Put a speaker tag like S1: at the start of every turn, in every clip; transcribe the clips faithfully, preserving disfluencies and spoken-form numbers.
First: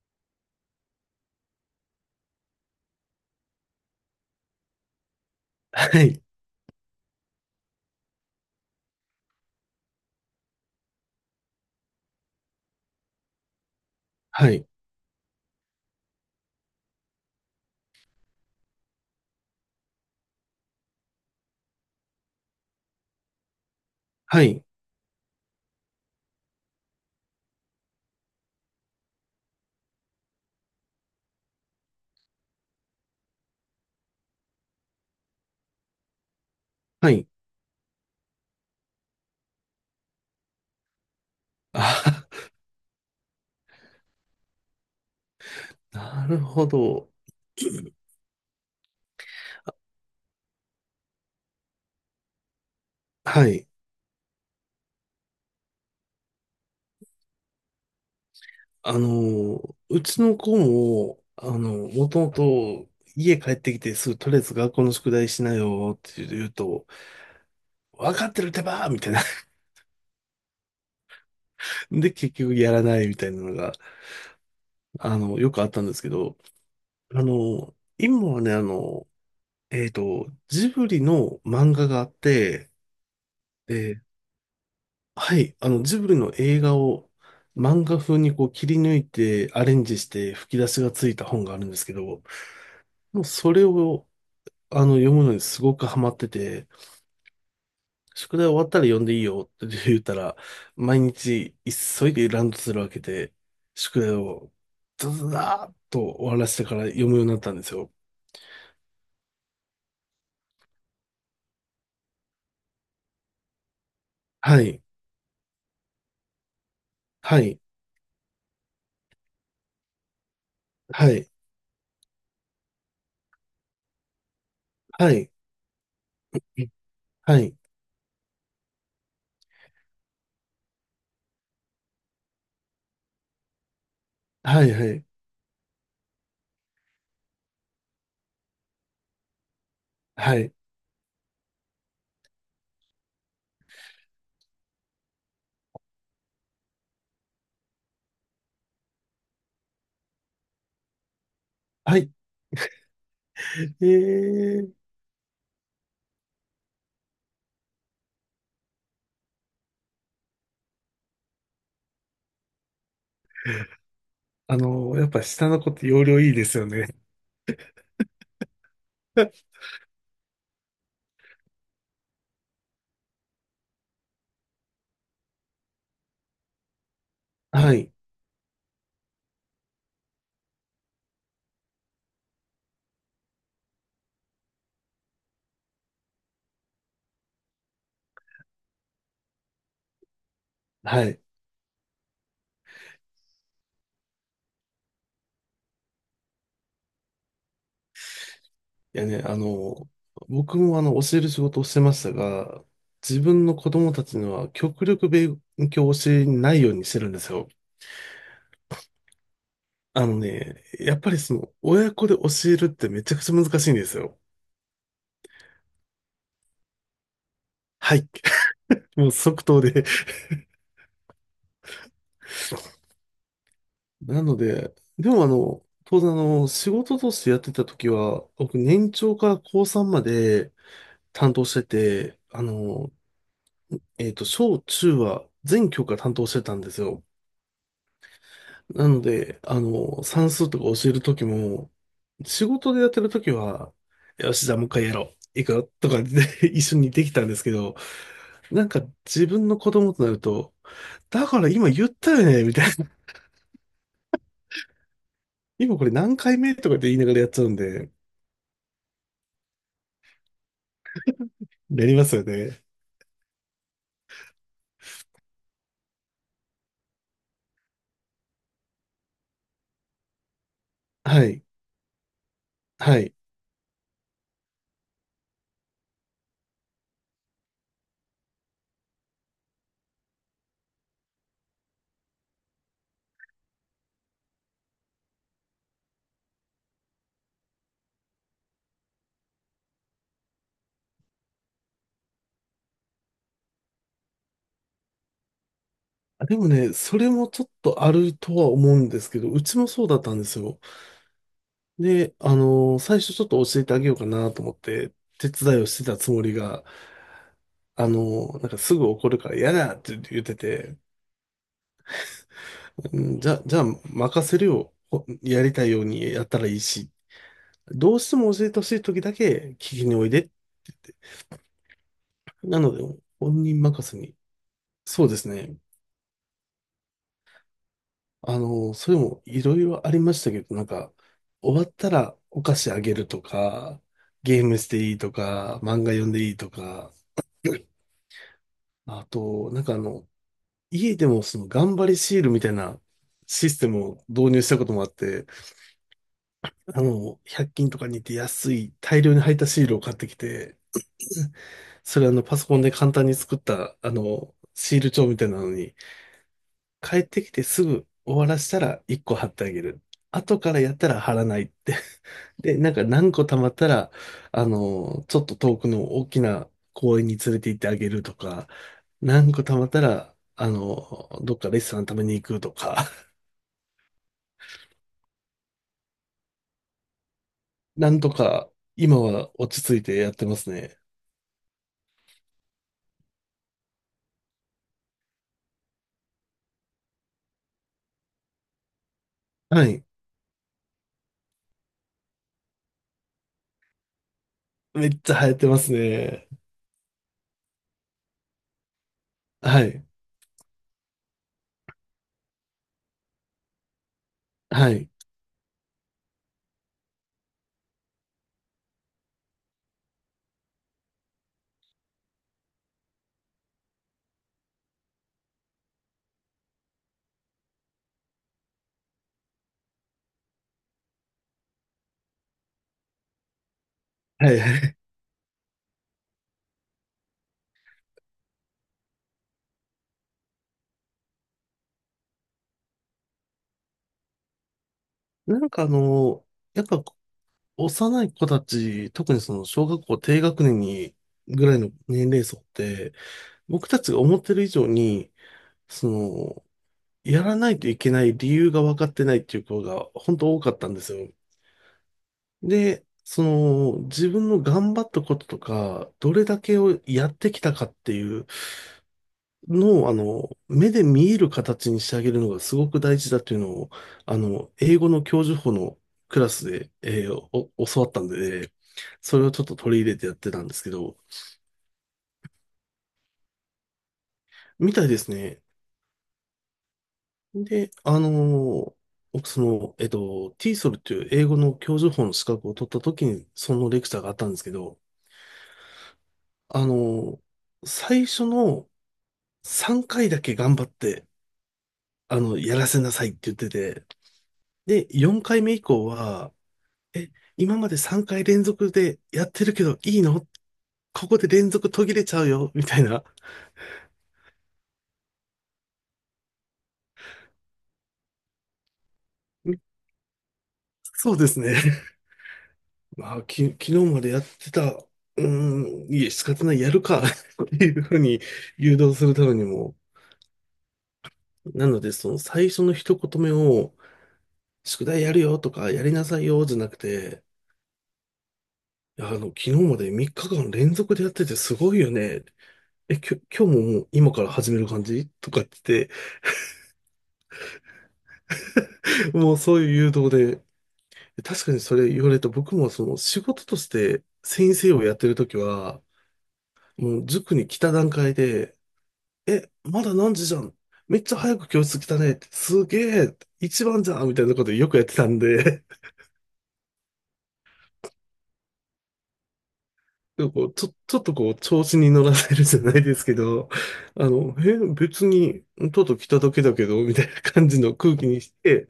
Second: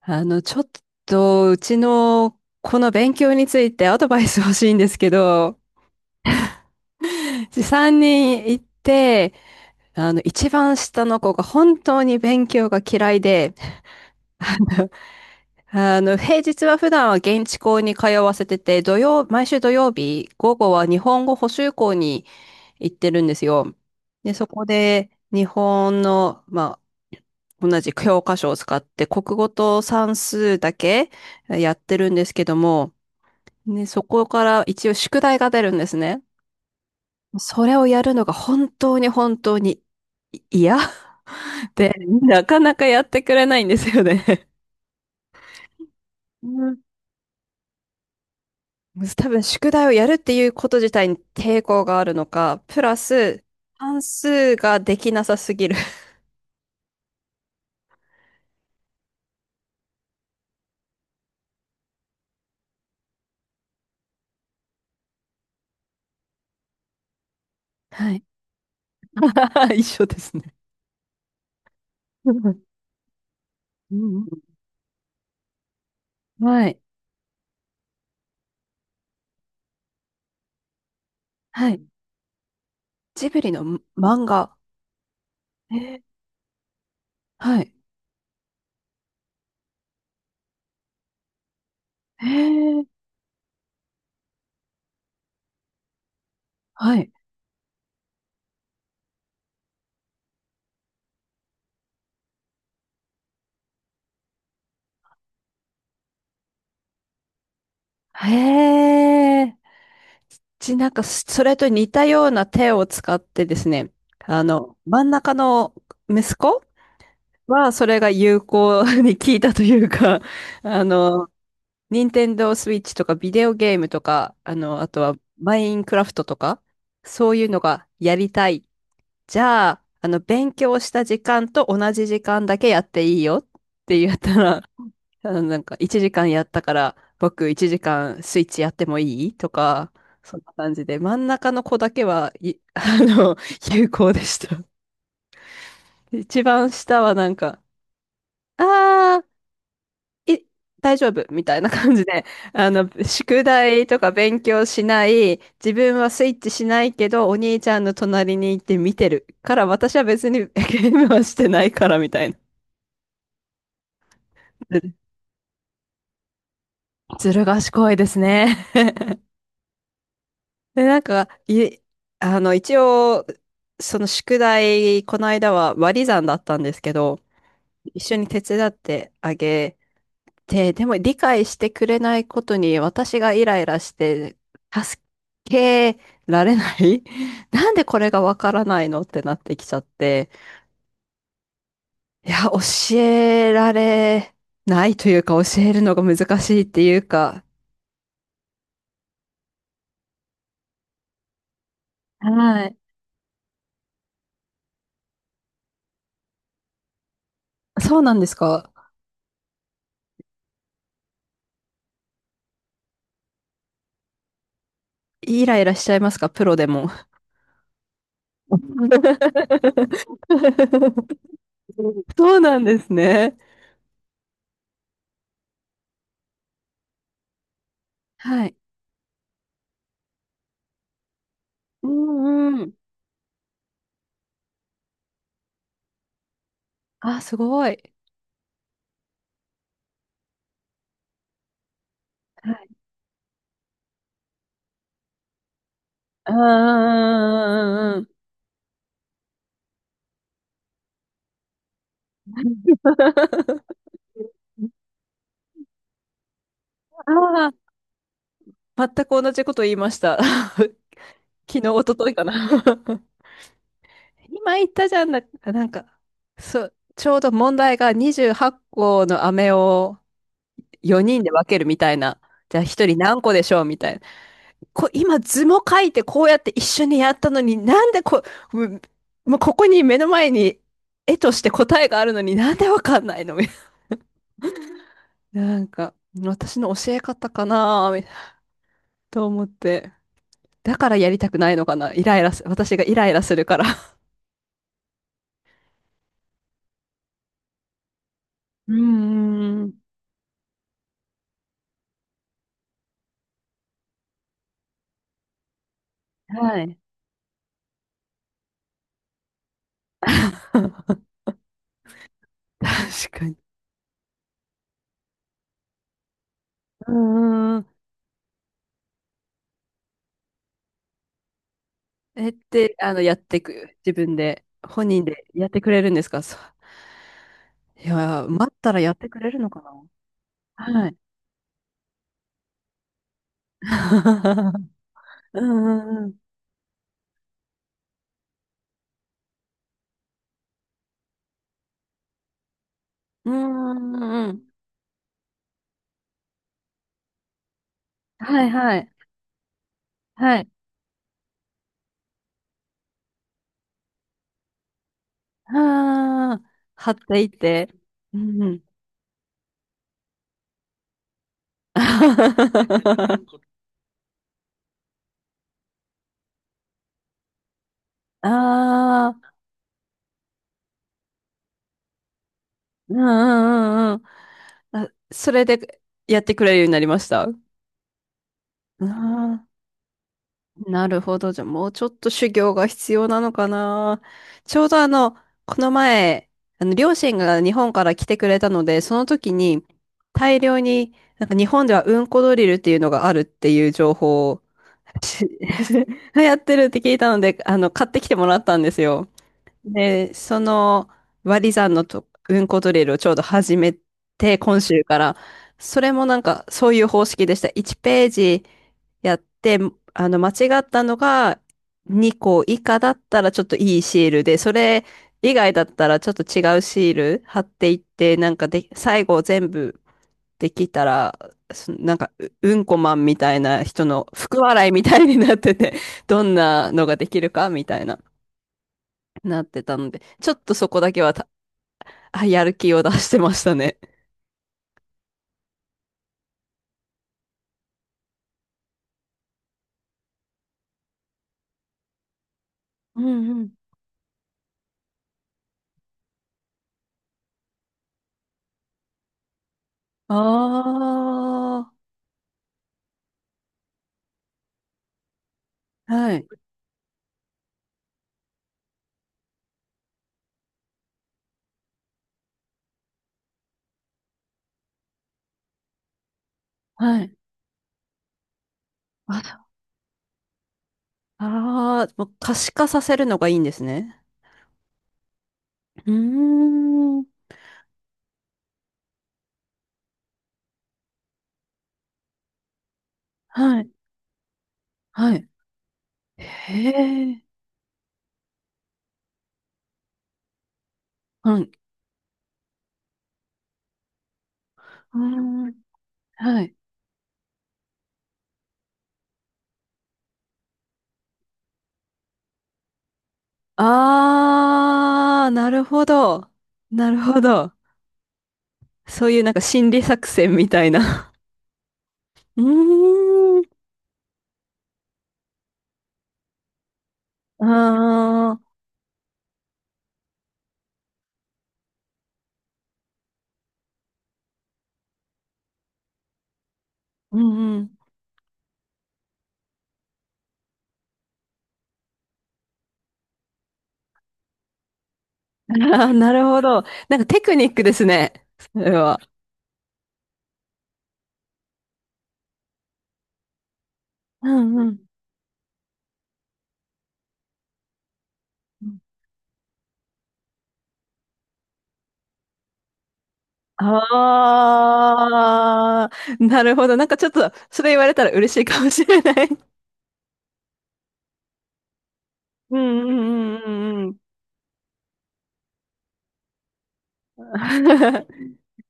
S1: あの、ちょっと、うちの、この勉強について アドバイス欲しいんですけど、
S2: はい。
S1: さんにん行って、あの、一番下の子が本当に勉強が嫌いで、
S2: はい。
S1: あの、平日は普段は現地校に通わせてて、土曜、毎週土曜日、午後は日本語補習校に行ってるんですよ。で、
S2: は
S1: そ
S2: い。
S1: こで、日本の、まあ、同じ教科書を使って、国語と算数だけやってるんですけども、ね、そこから一応宿題が出るんですね。
S2: はい。
S1: それをやるのが本当に本当にい嫌 で、な
S2: あ、
S1: かなかやってくれないんですよね。
S2: なる
S1: う
S2: ほ
S1: ん、
S2: ど。
S1: 多分宿題をやるっていうこと自体に抵抗があるのか、プラス、
S2: はい。
S1: 算数ができなさすぎる。
S2: あの、うちの子も、あの、もともと家帰ってきてすぐとりあえず学校の宿題しなよって言うと、
S1: は
S2: わ
S1: い。
S2: かってるってばーみたいな。
S1: 一緒ですね。
S2: で、
S1: う
S2: 結局
S1: ん
S2: やらないみたいなのが、
S1: うん
S2: あの、よくあったんですけど、
S1: うん、はい。
S2: あの、今はね、あの、えっと、ジブリの
S1: は
S2: 漫
S1: い。
S2: 画があって、
S1: ジブリの
S2: え
S1: 漫画。
S2: はい、あ
S1: え
S2: の、ジ
S1: ー、
S2: ブリの映画を
S1: はい。
S2: 漫画風にこう切り抜いてアレンジして吹き出しがついた本があるんですけど、
S1: えー、
S2: もうそれをあの読むのにすごくハマってて、
S1: はい。
S2: 宿題終わったら読んでいいよって 言ったら、毎日急いでランドセルを開けて、宿題をズズダーッと終わらせてから読むようになったんですよ。
S1: へえ。ちなんか、それと似たような手を使ってですね、あ
S2: は
S1: の、
S2: い、
S1: 真ん中の息子
S2: はい、
S1: は、それが有効に効いたというか、あ
S2: はい、
S1: の、ニンテンドースイッチとかビデオゲームとか、あの、あと
S2: は
S1: は
S2: い、
S1: マインクラフトとか、そう
S2: は
S1: いう
S2: い、
S1: のがやりたい。じゃあ、あの、勉強した時間と同じ時間だけやっていいよって言ったら、
S2: はい、は い、
S1: あのなんかいちじかんやったから僕いちじかんスイッチやってもいいとか、
S2: は
S1: そん
S2: い、
S1: な感じで、真ん中の子だけは、い、あの、有効でした。一番下はなんか、あー、い、大丈夫みたいな感
S2: は
S1: じ
S2: い。
S1: で、あの、宿
S2: え
S1: 題とか勉強
S2: ー
S1: しない、自分はスイッチしないけど、お兄ちゃんの隣に行って見てるから、私は別にゲームはしてないからみたいな。
S2: あ
S1: ず
S2: の、やっぱ下の子って容量いいですよね。
S1: ずる賢いですね。で、なんか、い、あの、一応、その宿題、この間は割り算だったんですけど、
S2: はい。
S1: 一緒に手伝ってあげて、でも理解してくれないことに私がイライラして、助けられない、 なんでこれがわからないのってなってきちゃって、
S2: はい。
S1: いや、教えられないというか、教えるのが難しいっていうか、
S2: いやね、あの、僕もあの、教える仕事をしてましたが、
S1: はい。
S2: 自分の子供たちには極力勉強を教えないようにしてるんですよ。
S1: そうなんですか。
S2: あのね、やっぱりその、親子で教えるってめちゃくちゃ難しいんですよ。
S1: イライラしちゃいますか、プロでも。
S2: はい。もう即答で。
S1: そうなんで すね。
S2: なので、でも、あの、当然、あの、仕事としてやってた時は、
S1: はい。
S2: 僕年長から高こうさんまで担当して
S1: う
S2: て、あ
S1: んうん。
S2: の、えっと、小中は全教科担当してたんですよ。
S1: あ、すごい。
S2: なので、あの、算数とか教えるときも、仕
S1: はい。
S2: 事でやってるときは、よし、じゃあもう一回やろう。いくよとかで
S1: うん
S2: 一緒に
S1: う
S2: できたん
S1: ん
S2: で
S1: う
S2: すけど、
S1: んうんうんうん。
S2: なんか自分の子供となると、だから今言ったよねみたいな。今これ何回目とかって言いな
S1: あ
S2: がらやっちゃう
S1: あ、
S2: んで、
S1: 全く同じこと言いました。昨日、一
S2: やりま
S1: 昨日
S2: す
S1: か
S2: よ
S1: な。
S2: ね。
S1: 今言ったじゃんな、なんか、そう、ちょうど問題がにじゅうはちこの飴をよにん
S2: は
S1: で
S2: い。
S1: 分けるみたいな。じゃあひとり
S2: はい。
S1: 何個でしょうみたい、こ、今図も書いてこうやって一緒にやったのに、なんでこ、もうもうここに目の前に絵として答えがあるのになんでわかんないのみたいな。なんか、私の教え方かなみたいなと思って。だからやりたくないのかな、イライラす、私がイライラするから。
S2: でもね、それもちょっとあるとは
S1: う
S2: 思
S1: ー
S2: うんですけど、うちも
S1: ん。
S2: そうだったんですよ。で、あの最初ちょっと教えてあげようかなと思って、手伝いをしてたつもり
S1: は
S2: が、
S1: い。
S2: あのなんかすぐ怒るから嫌だって言ってて、
S1: 確
S2: うん
S1: か
S2: じ
S1: に。
S2: ゃ、じゃあ任せるよ。ほやりたいようにやったらいいし、
S1: うーん。
S2: どうしても教えてほしい時だけ聞きにおいでって言って。
S1: えっ
S2: なの
S1: て、
S2: で、
S1: あの、やって
S2: 本人
S1: く、
S2: 任
S1: 自
S2: せに。
S1: 分で、本人
S2: そうで
S1: で
S2: す
S1: やっ
S2: ね。
S1: てくれるんですか、そう、いやー、
S2: あ
S1: 待った
S2: の
S1: ら
S2: そ
S1: やっ
S2: れ
S1: てく
S2: も
S1: れる
S2: い
S1: の
S2: ろ
S1: か
S2: い
S1: な。
S2: ろありましたけど、なん
S1: は
S2: か、
S1: い。
S2: 終わったらお菓子あげるとか、ゲーム していいと
S1: う
S2: か、漫
S1: ん
S2: 画
S1: うん
S2: 読
S1: う
S2: ん
S1: ん。
S2: でいいとか、あと、なんかあの、家でもその頑張りシールみたいな
S1: う
S2: システム
S1: んう
S2: を導
S1: んう
S2: 入し
S1: ん。
S2: たこともあって、あの、ひゃっきん均とかに行って
S1: はい
S2: 安い
S1: はい。
S2: 大量に入ったシールを買ってき
S1: はい。
S2: て、それ、あの、パソコンで簡単に作った、あの、シール帳みたいなのに、
S1: ああ、貼っ
S2: 帰っ
S1: て
S2: て
S1: いっ
S2: きてす
S1: て。
S2: ぐ終
S1: う
S2: わら
S1: んう
S2: せた
S1: ん。
S2: らいっこ貼ってあげる。後からやったら貼らないって。 で、なんか何
S1: あ
S2: 個貯まったら、あの、ちょっと遠くの大きな公園に連れて行ってあげるとか、
S1: あ、
S2: 何個貯まったら、あの、どっかレストラン食べに行くとか、
S1: うんうんうんうん。あ、それでやってくれるようになりました。
S2: なんとか今は
S1: ああ、
S2: 落ち着いてやってますね。
S1: なるほど。じゃあもうちょっと修行が必要なのかな。ちょうどあの、この前、あの、両親が日本から来てくれたので、その時に
S2: はい。
S1: 大量に、なんか日本ではうんこドリルっていうのがあるっていう情報を
S2: めっちゃ流
S1: し
S2: 行ってます ね。
S1: やってるって聞いたので、あの、買ってきてもらったんですよ。
S2: はい。
S1: で、その割り算のと運行ドリルをちょうど始めて、今
S2: は
S1: 週
S2: い。
S1: から、それもなんかそういう方式でした。いちページやって、あの、間違ったのがにこ以下だったらちょっといいシールで、それ以外だったらちょっと違うシール貼っていって、なんかで、最後全部できたら、そなんか、ううんこマンみたいな人の
S2: は
S1: 福
S2: い。
S1: 笑いみたいになってて、どんなのができるかみたいな。なってたので、ちょっとそこだけはた、あ、やる気を出してましたね。
S2: なんかあの、やっぱ幼い子たち、特にその小学校低学年にぐらいの年齢層って、
S1: うんうん。
S2: 僕たちが思ってる以上に、その、やらないといけない理由が分かってないっていう子が本当多かったんですよ。
S1: あ
S2: で、その自分の頑張ったこととか、
S1: あ、
S2: ど
S1: は
S2: れ
S1: い、
S2: だけをやってきたかっていうのを、あの、目で見える形にしてあげるのがすごく大事だっていうのを、あの、英語の教授補のクラスで、
S1: は
S2: えー
S1: い。
S2: お教わったんで、それをちょっ
S1: あ、
S2: と取り入れてやってたんですけど、
S1: ああもう可視化させるのがいいんですね。
S2: みたいですね。
S1: うーん。
S2: で、あのー僕、その、えっと、ティーイーエスエル っていう英語の教授法の資格を取った時に、そ
S1: は
S2: の
S1: い。
S2: レクチャーがあったんですけど、
S1: はい。
S2: あ
S1: へ
S2: の
S1: え、
S2: ー最初のさんかいだけ頑張って、
S1: はい、う
S2: あの、やらせなさいって言ってて、で、
S1: ー
S2: よんかいめ
S1: ん。
S2: 以降は、
S1: はい。
S2: え、今までさんかい連続でやってるけどいいの、ここで連続途切れちゃうよみたいな。
S1: ああ、なるほど。なるほど。そういうなんか心理作戦みたいな。
S2: そうですね。
S1: う
S2: まあ、
S1: ー
S2: き、
S1: ん。
S2: 昨日までやってた、うーん、いえ、仕方ない、やるか っていうふうに
S1: ああ、
S2: 誘導するためにも、なので、その最初の一言目を、宿題やるよとか、やりなさいよ、じゃなく
S1: う
S2: て、
S1: んうん。
S2: いやあの、昨日までみっかかん連続でやっててすごいよね。え、きょ、今日ももう今から始める感じとかっ
S1: あ
S2: て
S1: あ、なるほど。なんかテクニックですね。それは。
S2: 言って、もうそういう誘導で、確かにそれ言われると僕もその仕事として
S1: う
S2: 先
S1: んう
S2: 生
S1: ん。
S2: をやってるときは、もう塾に来た段階で、え、まだ何時じゃん。めっちゃ早く教室来たねって。すげえ。一番じゃんみたいなことよくやってたんで、
S1: ああ、なるほど。なんかちょっと、それ言われたら嬉しいかもしれない。
S2: でもこう、ちょ、ちょっとこう、調子に乗らせるじ
S1: う
S2: ゃない
S1: んう
S2: ですけ
S1: ん
S2: ど、
S1: うんうん
S2: あの、え、別に、ちょっと来ただけだけど、みたいな感
S1: う
S2: じの空気に
S1: ん。
S2: して、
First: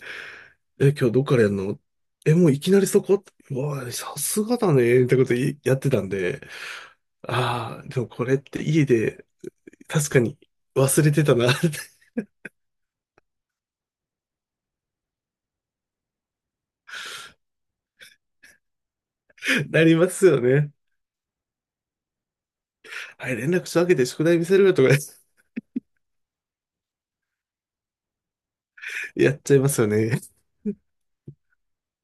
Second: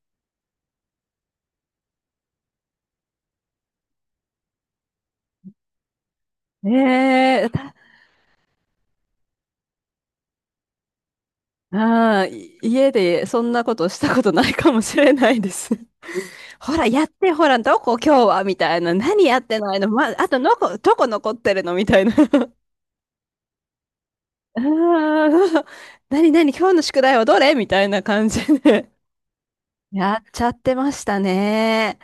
S2: え、今日どっからやるの、え、もういきなりそこ、うわあ、さすがだね、みたいなこといやってたんで、
S1: ええた
S2: ああ、でもこれって家で、確かに忘れてたな、っ
S1: ああ、い家でそんなことしたことないかもしれないです。ほら、やって、ほら、どこ今日はみたいな。何やって
S2: て
S1: ない
S2: な
S1: の、
S2: り
S1: ま、
S2: ます
S1: あと
S2: よ
S1: の
S2: ね。
S1: こ、どこ残ってるのみたいな。
S2: はい、連絡したわけで宿題見せ
S1: あ
S2: るよとか
S1: あ、何何今日の宿題はどれみたいな感じで。
S2: やっちゃいますよ
S1: や
S2: ね。
S1: っちゃっ
S2: い
S1: てましたね。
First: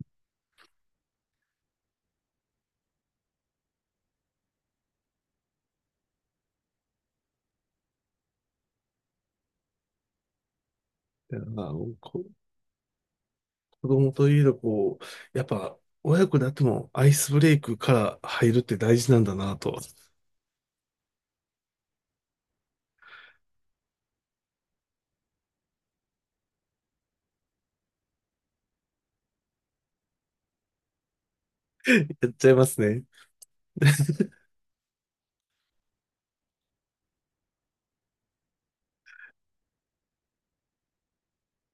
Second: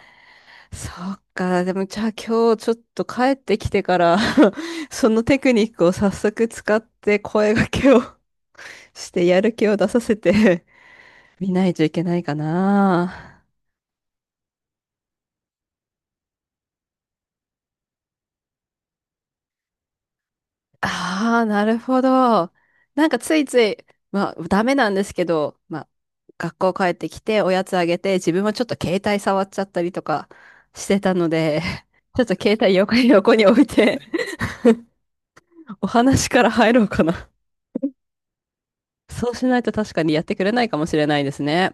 S1: そっか。でも、じゃあ今日ちょっと帰ってきてから そのテクニックを早速使って声掛けを してやる気を出させて
S2: や
S1: 見な
S2: まあ
S1: いと
S2: の
S1: いけな
S2: こ
S1: いかな。
S2: 子供といえど、こう、やっぱ、親子であってもアイスブレイクから入るって大事なんだなと、
S1: ああ、なるほど。なんかついつい、まあ、ダメなんですけど、まあ、学校帰ってきておやつあげて、自分はちょっと携帯触っちゃったりとかしてたので、ちょ っ
S2: やっ
S1: と
S2: ちゃ
S1: 携
S2: いま
S1: 帯
S2: す
S1: 横
S2: ね。
S1: に横に置いて、お話から入ろうかな。そうしないと確かにやってくれないかもしれないですね。